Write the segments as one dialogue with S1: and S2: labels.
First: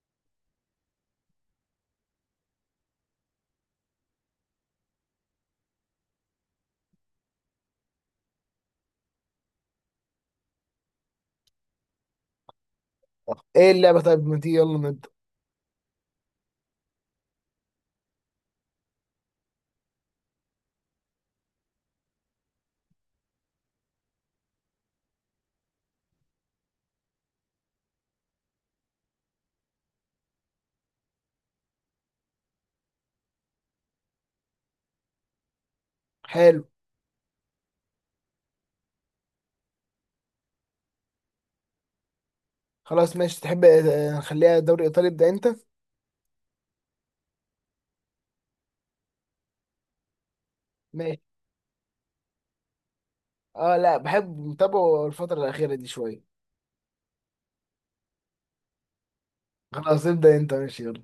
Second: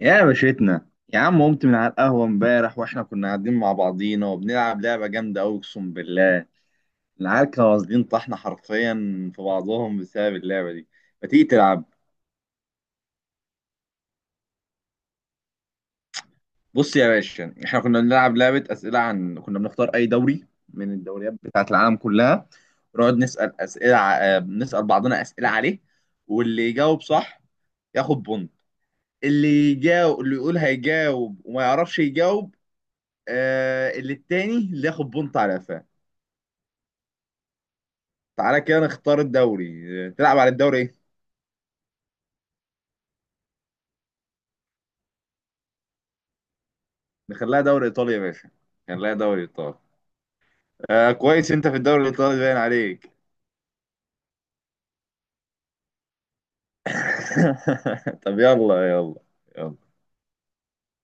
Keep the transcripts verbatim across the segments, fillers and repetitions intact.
S1: يا باشتنا، يا عم قمت من على القهوة امبارح واحنا كنا قاعدين مع بعضينا وبنلعب لعبة جامدة أوي أقسم بالله. العيال كانوا واصلين طحنا حرفيا في بعضهم بسبب اللعبة دي. ما تيجي تلعب؟
S2: ايه اللعبة؟ طيب ما تيجي، يلا نبدأ.
S1: بص يا باشا، احنا كنا بنلعب لعبة أسئلة عن كنا بنختار أي دوري من الدوريات بتاعة العالم كلها، ونقعد نسأل أسئلة ع- آه، نسأل بعضنا أسئلة عليه. واللي يجاوب صح ياخد بونت. اللي يجاوب اللي يقول هيجاوب وما يعرفش يجاوب، آه اللي التاني اللي ياخد بونت على قفاه.
S2: حلو.
S1: تعالى كده نختار الدوري. آه، تلعب على الدوري ايه؟
S2: خلاص ماشي، تحب آه، نخليها دوري ايطالي. ابدأ انت.
S1: نخليها دوري ايطالي يا باشا، نخليها دوري ايطالي. آه
S2: ماشي.
S1: كويس، انت في الدوري الايطالي باين عليك.
S2: اه لا، بحب متابعه الفترة الأخيرة دي شوية.
S1: طب يلا يلا. يلا.
S2: خلاص ابدأ انت، ماشي يلا.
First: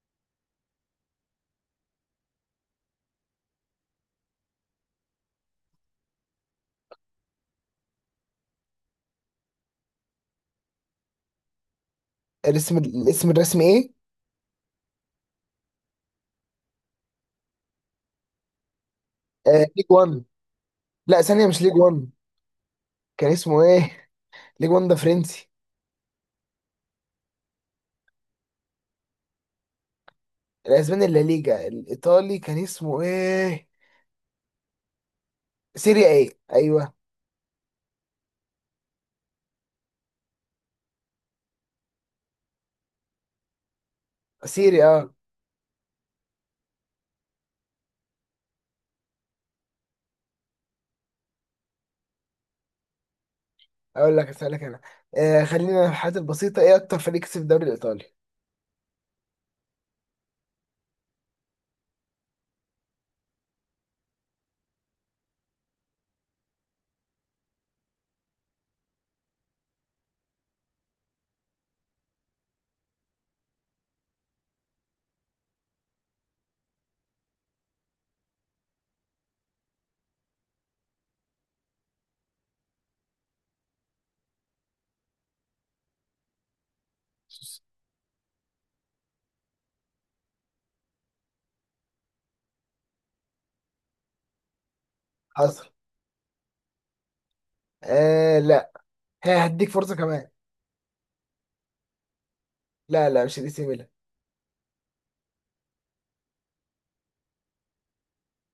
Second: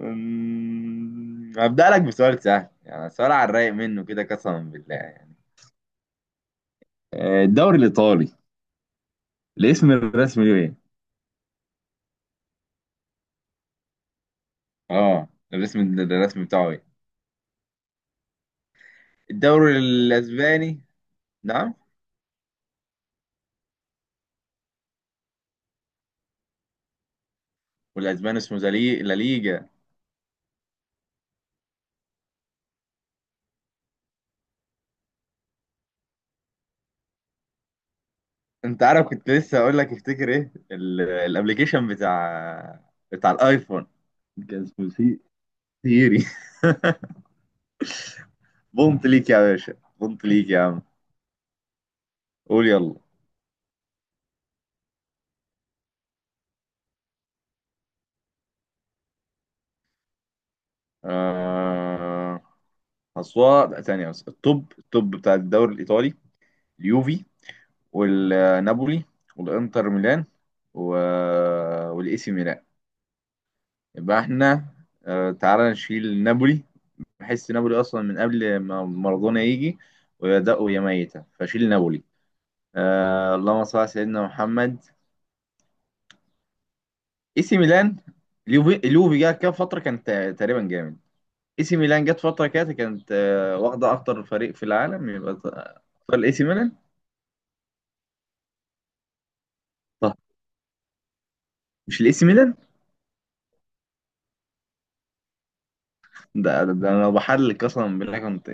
S1: أمم، هبدأ لك بسؤال سهل، يعني سؤال على الرايق منه كده قسما بالله يعني. آه، الدوري الايطالي، الاسم الرسمي له ايه؟
S2: الاسم الاسم الرسمي ايه؟
S1: اه، الاسم الرسمي بتاعه ايه؟
S2: آه
S1: الدوري
S2: ليج واحد.
S1: الاسباني.
S2: لا ثانية، مش ليج
S1: نعم.
S2: واحد. كان اسمه ايه؟ ليج واحد ده فرنسي.
S1: والاسباني اسمه زلي... لا ليجا.
S2: الاسباني لا ليجا. الايطالي كان اسمه ايه؟ سيريا ايه؟ ايوه.
S1: انت عارف كنت لسه اقول لك افتكر ايه ال- الابليكيشن بتاع بتاع الايفون. كان
S2: سيريا،
S1: اسمه
S2: اه.
S1: سي، سيري. بونت ليك يا باشا، بونت ليك يا عم. قول يلا.
S2: اقول لك، اسألك انا. آه خلينا في الحاجات البسيطة. ايه اكتر فريق كسب الدوري الايطالي؟
S1: آه... أصوات. لا، ثانية بس. التوب التوب بتاع الدوري الإيطالي: اليوفي، والنابولي، والإنتر ميلان، و... والإي سي ميلان. يبقى احنا آه... تعالى نشيل نابولي. بحس نابولي أصلا من قبل ما مارادونا يجي ويبدأوا، يا ميتة فشيل نابولي. آه، اللهم صل على سيدنا محمد. اي سي ميلان، اليوفي اليوفي جه كام فتره كانت تقريبا جامد، اي سي ميلان جت فتره كده كانت آه واخده اكتر فريق في العالم، يبقى
S2: حصل.
S1: تختار الاي سي ميلان.
S2: آه لا. ها هديك فرصة
S1: طب
S2: كمان.
S1: مش الاي سي ميلان.
S2: لا لا، مش الاي سي ميلان.
S1: ده, ده, ده انا لو بحلل قسما بالله كنت،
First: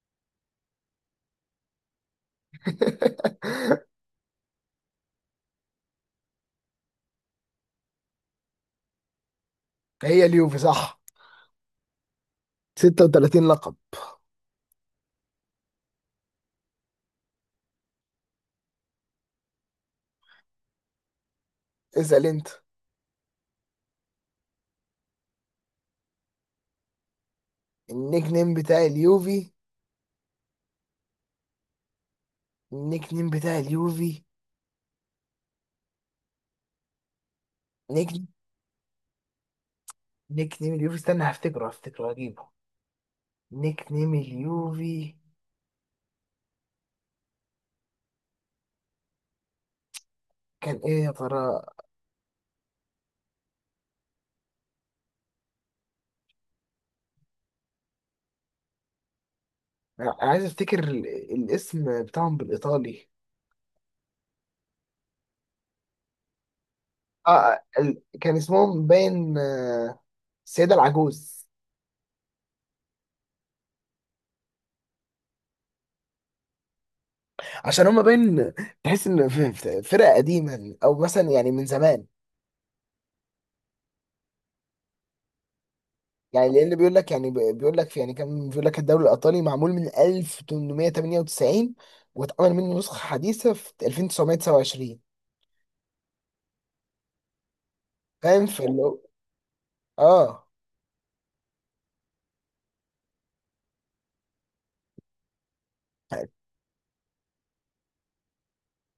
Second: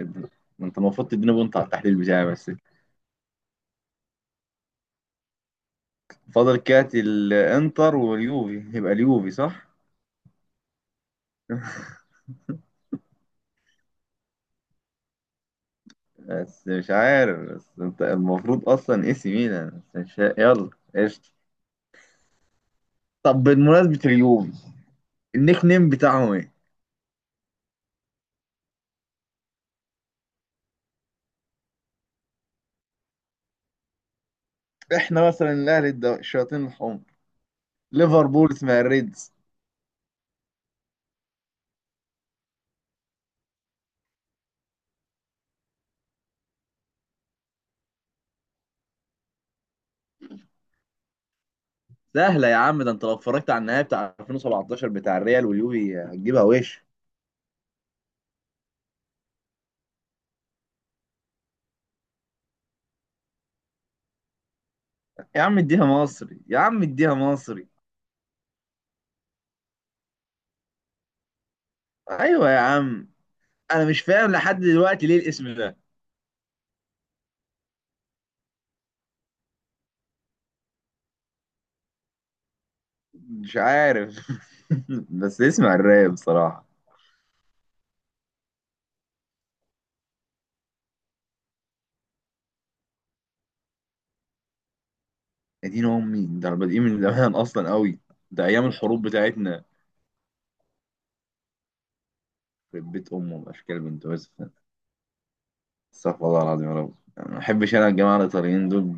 S1: ما انت المفروض تديني بونت على التحليل بتاعي بس. فاضل كات الانتر واليوفي، يبقى اليوفي صح.
S2: هي اليوفي صح. ستة وثلاثين لقب.
S1: بس مش عارف، بس انت المفروض اصلا اي سي ميلان بس مش، يلا قشطة.
S2: اسأل انت.
S1: طب بمناسبة اليوفي، النيك نيم بتاعهم ايه؟
S2: النيك نيم بتاع اليوفي. النيك نيم بتاع اليوفي
S1: احنا مثلا الاهلي الد- الشياطين الحمر،
S2: نيك
S1: ليفربول اسمها الريدز.
S2: نيك نيم اليوفي، استنى هفتكره هفتكره هجيبه. نيك نيم اليوفي، كان ايه يا ترى؟
S1: سهله يا عم، ده انت لو اتفرجت على النهائي بتاع ألفين وسبعتاشر بتاع الريال واليوفي هتجيبها وش.
S2: أنا عايز افتكر ال- الاسم بتاعهم بالايطالي.
S1: يا عم اديها مصري، يا عم اديها
S2: اه
S1: مصري.
S2: ال... كان اسمهم باين، آه، السيدة العجوز.
S1: ايوه يا عم، انا مش فاهم لحد دلوقتي ليه الاسم ده.
S2: عشان هما باين. تحس ان في- في- فرقة قديمة او مثلا يعني من زمان.
S1: مش عارف. بس اسمع الراب
S2: يعني
S1: بصراحه.
S2: لان بيقول لك، يعني بيقول لك، يعني كان بيقول لك الدوري الايطالي معمول من ألف تمنمية تمانية وتسعين، واتعمل منه نسخه حديثه في ألف تسعمية تسعة وعشرين.
S1: يا دين امي، ده احنا بادئين من زمان اصلا قوي.
S2: فاهم
S1: ده
S2: في
S1: ايام
S2: اللي هو.
S1: الحروب بتاعتنا.
S2: اه.
S1: في بيت امه اشكال بنت يوسف. استغفر الله العظيم يا رب، أنا ما بحبش انا الجماعه الايطاليين دول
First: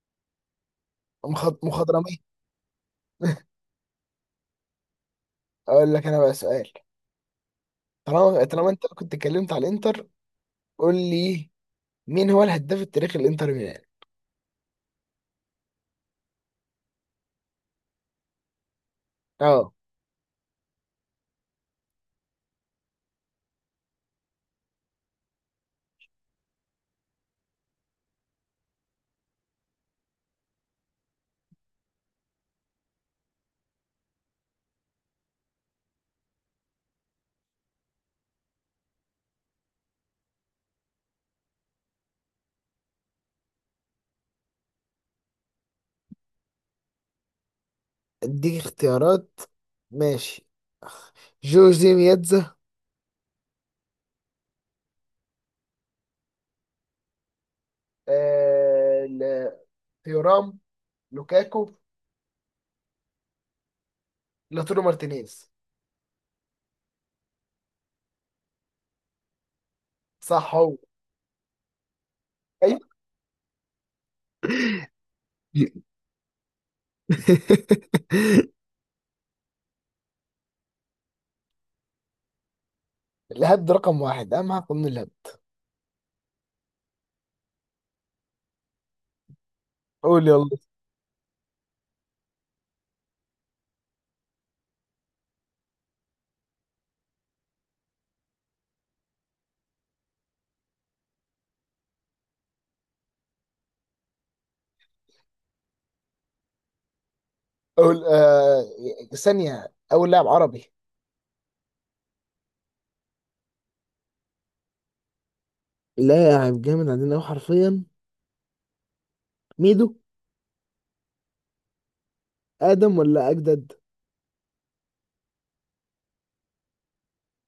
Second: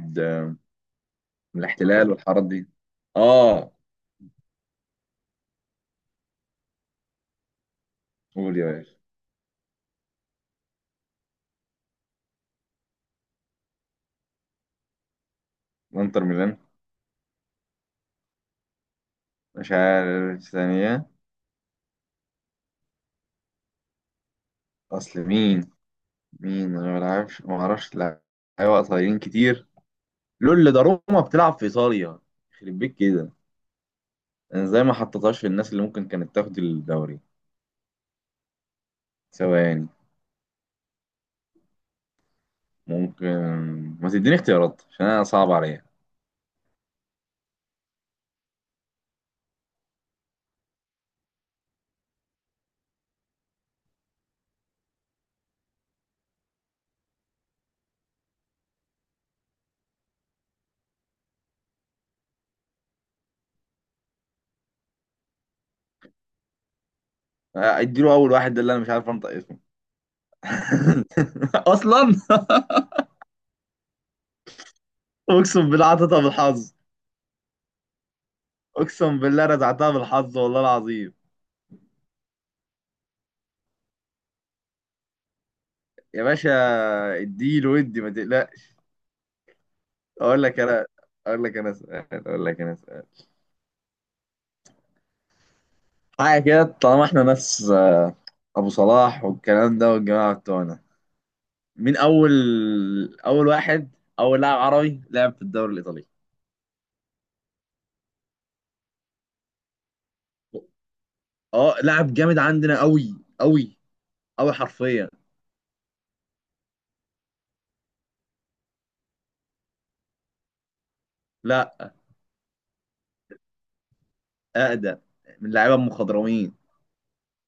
S2: مخ-
S1: من الاحتلال
S2: مخضرميه.
S1: والحارات دي. اه.
S2: اقول لك انا بقى سؤال، طالما
S1: قول يا
S2: طالما انت
S1: باشا.
S2: كنت اتكلمت على الانتر. قول لي، مين هو الهداف التاريخي للانتر ميلان؟
S1: انتر ميلان.
S2: اه،
S1: مش عارف ثانية. اصل مين، مين، انا ما بلعبش ما اعرفش لا. ايوه قصيرين كتير. لول ده روما بتلعب في ايطاليا. يخرب بيك كده، انا ازاي ما حطيتهاش في الناس اللي ممكن كانت تاخد الدوري؟ ثواني، ممكن. ما تديني اختيارات عشان انا صعب عليا.
S2: اديك اختيارات. ماشي. جوزي مياتزا، آه... ل- تيورام، لوكاكو، لاتورو مارتينيز.
S1: آه، اديله اول واحد ده اللي انا مش عارف انطق اسمه.
S2: صح هو.
S1: اصلا
S2: أيوه.
S1: اقسم بالله عطيتها بالحظ، اقسم بالله رزعتها بالحظ والله العظيم.
S2: الهبد ده رقم واحد، اهم حاجه قانون الهبد.
S1: يا باشا اديله، ودي ما تقلقش.
S2: قول
S1: اقول
S2: يلا.
S1: لك انا. اقول لك انا سؤال اقول لك انا سؤال حاجه كده، طالما احنا ناس ابو صلاح والكلام ده والجماعه بتوعنا. مين اول اول واحد اول لاعب عربي لعب في الدوري الايطالي.
S2: قول آه ثانيه. اول لاعب عربي،
S1: اه لاعب جامد عندنا قوي، قوي قوي حرفيا.
S2: لاعب جامد عندنا أوي حرفيا. ميدو؟
S1: لا،
S2: ادم ولا اجدد؟
S1: اقدم، من لعيبه المخضرمين.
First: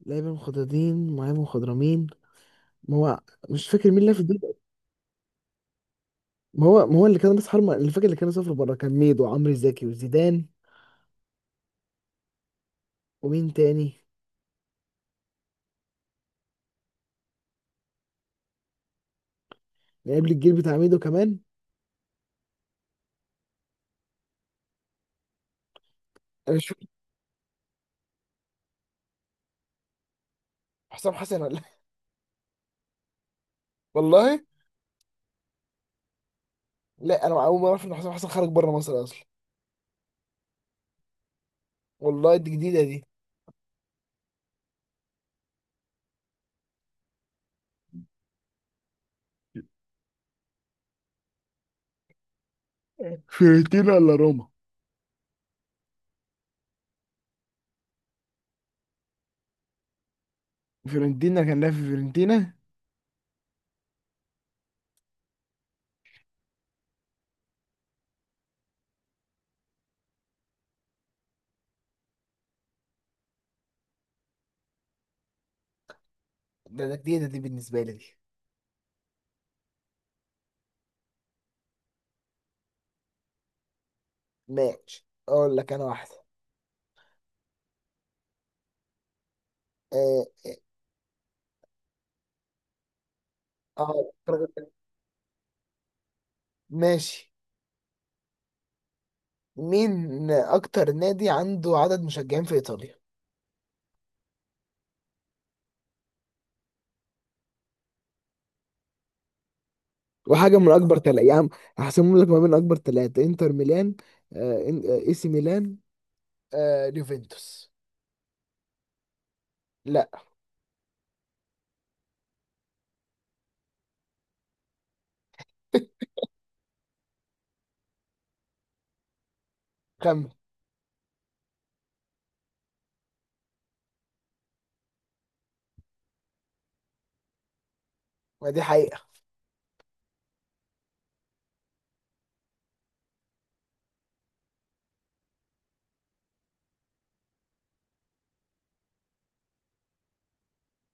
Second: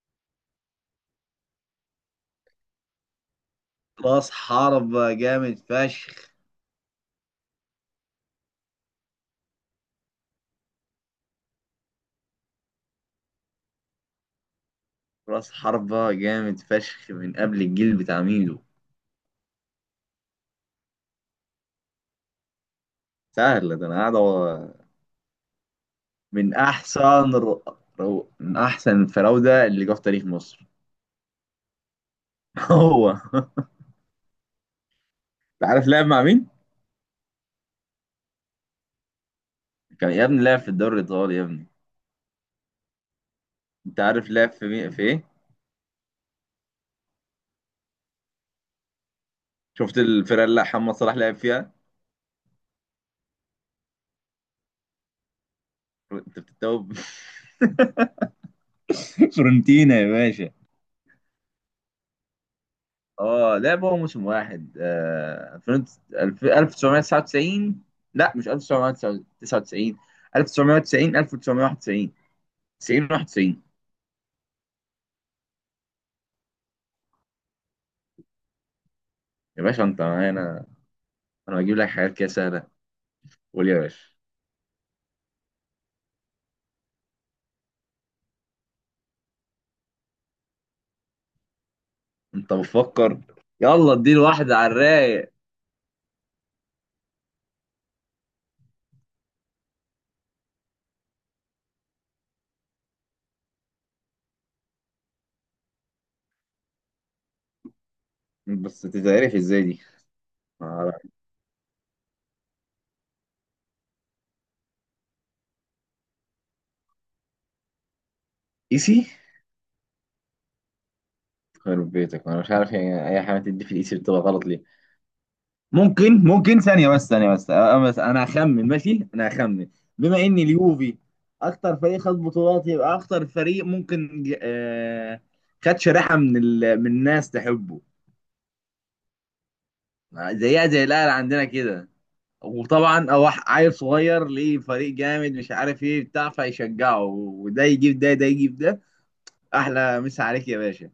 S2: لاعب مخضرمين، معايا مخضرمين. ما هو مش فاكر مين اللي في
S1: راس
S2: الدوري.
S1: حربة جامد فشخ
S2: ما هو ما هو اللي كان راس حربة، اللي فاكر اللي كان سافر بره، كان ميدو وعمرو زكي وزيدان. ومين تاني؟
S1: راس حربة جامد فشخ من قبل الجيل بتاع ميدو.
S2: لعيب الجيل بتاع ميدو كمان.
S1: سهل ده، انا قاعد. من
S2: انا مش فاكر.
S1: احسن رو... رو... من احسن الفراوده اللي جه في تاريخ مصر.
S2: حسام حسن ولا؟
S1: هو.
S2: والله.
S1: انت عارف لعب مع مين؟
S2: لا، انا اول مره اعرف ان حسام حسن خرج بره مصر اصلا.
S1: كان يا ابني لعب في الدوري الايطالي يا ابني.
S2: والله دي جديده دي.
S1: انت عارف لعب في مين في ايه؟ شفت الفرقه اللي محمد صلاح لعب فيها؟
S2: فيرتين ولا روما؟
S1: انت بتتوب. فورنتينا يا باشا.
S2: فيورنتينا، كان لاعب في فيورنتينا.
S1: اه لعب هو موسم واحد آه... فرنت... الف- ألف وتسعمية تسعة وتسعين. لا مش ألف وتسعمية تسعة وتسعين، تسعتاشر وتسعين، ألف وتسعمية واحد وتسعين، تسعين، واحد وتسعين.
S2: ده ده جديدة دي بالنسبة لي دي.
S1: يا باشا انت معانا؟ انا بجيب لك حاجات كده سهله. قول يا باشا.
S2: ماشي أقول لك أنا واحدة. آه
S1: انت بتفكر،
S2: آه
S1: يلا اديله
S2: آه،
S1: واحدة على الرايق.
S2: ماشي. مين أكتر نادي عنده عدد مشجعين في إيطاليا؟
S1: بس تتعرف ازاي دي؟
S2: وحاجة
S1: ما
S2: من أكبر
S1: اعرف.
S2: تلاتة يا عم. هحسمهم لك ما بين أكبر تلاتة، إنتر ميلان، آه، إن- آه، إي سي ميلان، آه اليوفنتوس.
S1: ايسي.
S2: لا.
S1: خرب بيتك، انا مش عارف يعني اي حاجة تدي في الايسي بتبقى غلط ليه؟ ممكن، ممكن ثانية بس ثانية بس أه، بس انا هخمن، ماشي انا هخمن. بما
S2: كمل.
S1: ان اليوفي اكتر فريق خد بطولات، يبقى اكتر فريق ممكن ج- آه، خد شريحة من ال... من الناس تحبه.
S2: ما دي حقيقة.
S1: زيها زي الاهلي عندنا كده. وطبعا أوح عيل صغير ليه فريق جامد مش عارف ايه بتاع فيشجعه، وده يجيب ده، ده يجيب ده. احلى مسا عليك يا باشا.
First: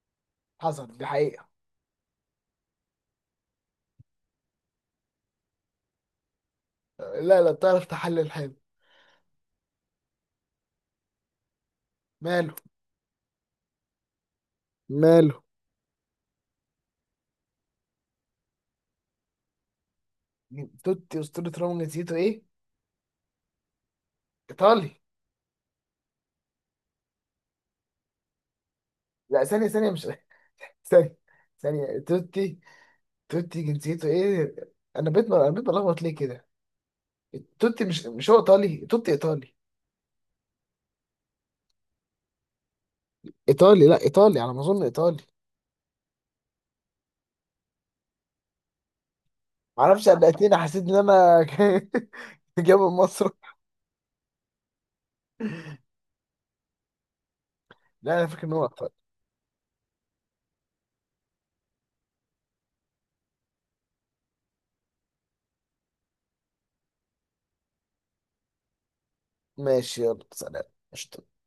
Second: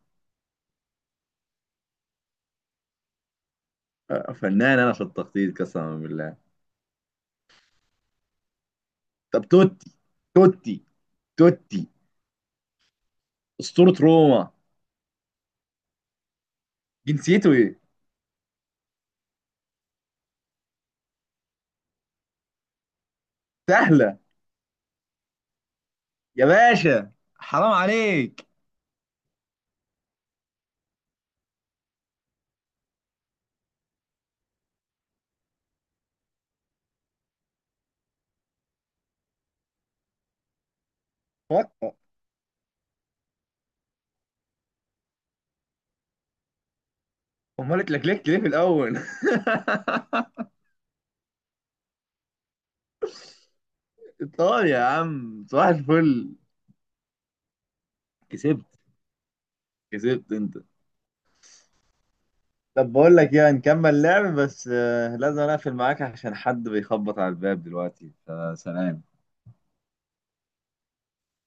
S2: حصل، دي حقيقة.
S1: آه، فنان انا في التخطيط قسما بالله.
S2: آه، لا لا، بتعرف تحلل حلو.
S1: طب توتي، توتي، توتي
S2: ماله؟
S1: اسطورة روما
S2: ماله؟
S1: جنسيته ايه؟
S2: توتي أسطورة روما، جنسيته إيه؟
S1: سهلة.
S2: إيطالي.
S1: يا باشا حرام عليك.
S2: لا ثانية ثانية، مش، ثانية. ثانية توتي. توتي جنسيته ايه؟ انا بيت انا بيت بلخبط ليه كده. توتي مش مش هو ايطالي. توتي ايطالي.
S1: فك-
S2: ايطالي. لا، ايطالي على ما اظن، ايطالي.
S1: امال اتلكلكت ليه في الاول؟
S2: معرفش، قلقتني، حسيت ان انا جاي من مصر.
S1: ايطاليا يا عم صباح الفل.
S2: لا انا فاكر ان هو
S1: كسبت.
S2: ايطالي.
S1: كسبت انت. طب بقول لك ايه، هنكمل لعب بس آه، لازم اقفل معاك عشان حد بيخبط على الباب دلوقتي، فسلام.
S2: ماشي يلا سلام. قشطة.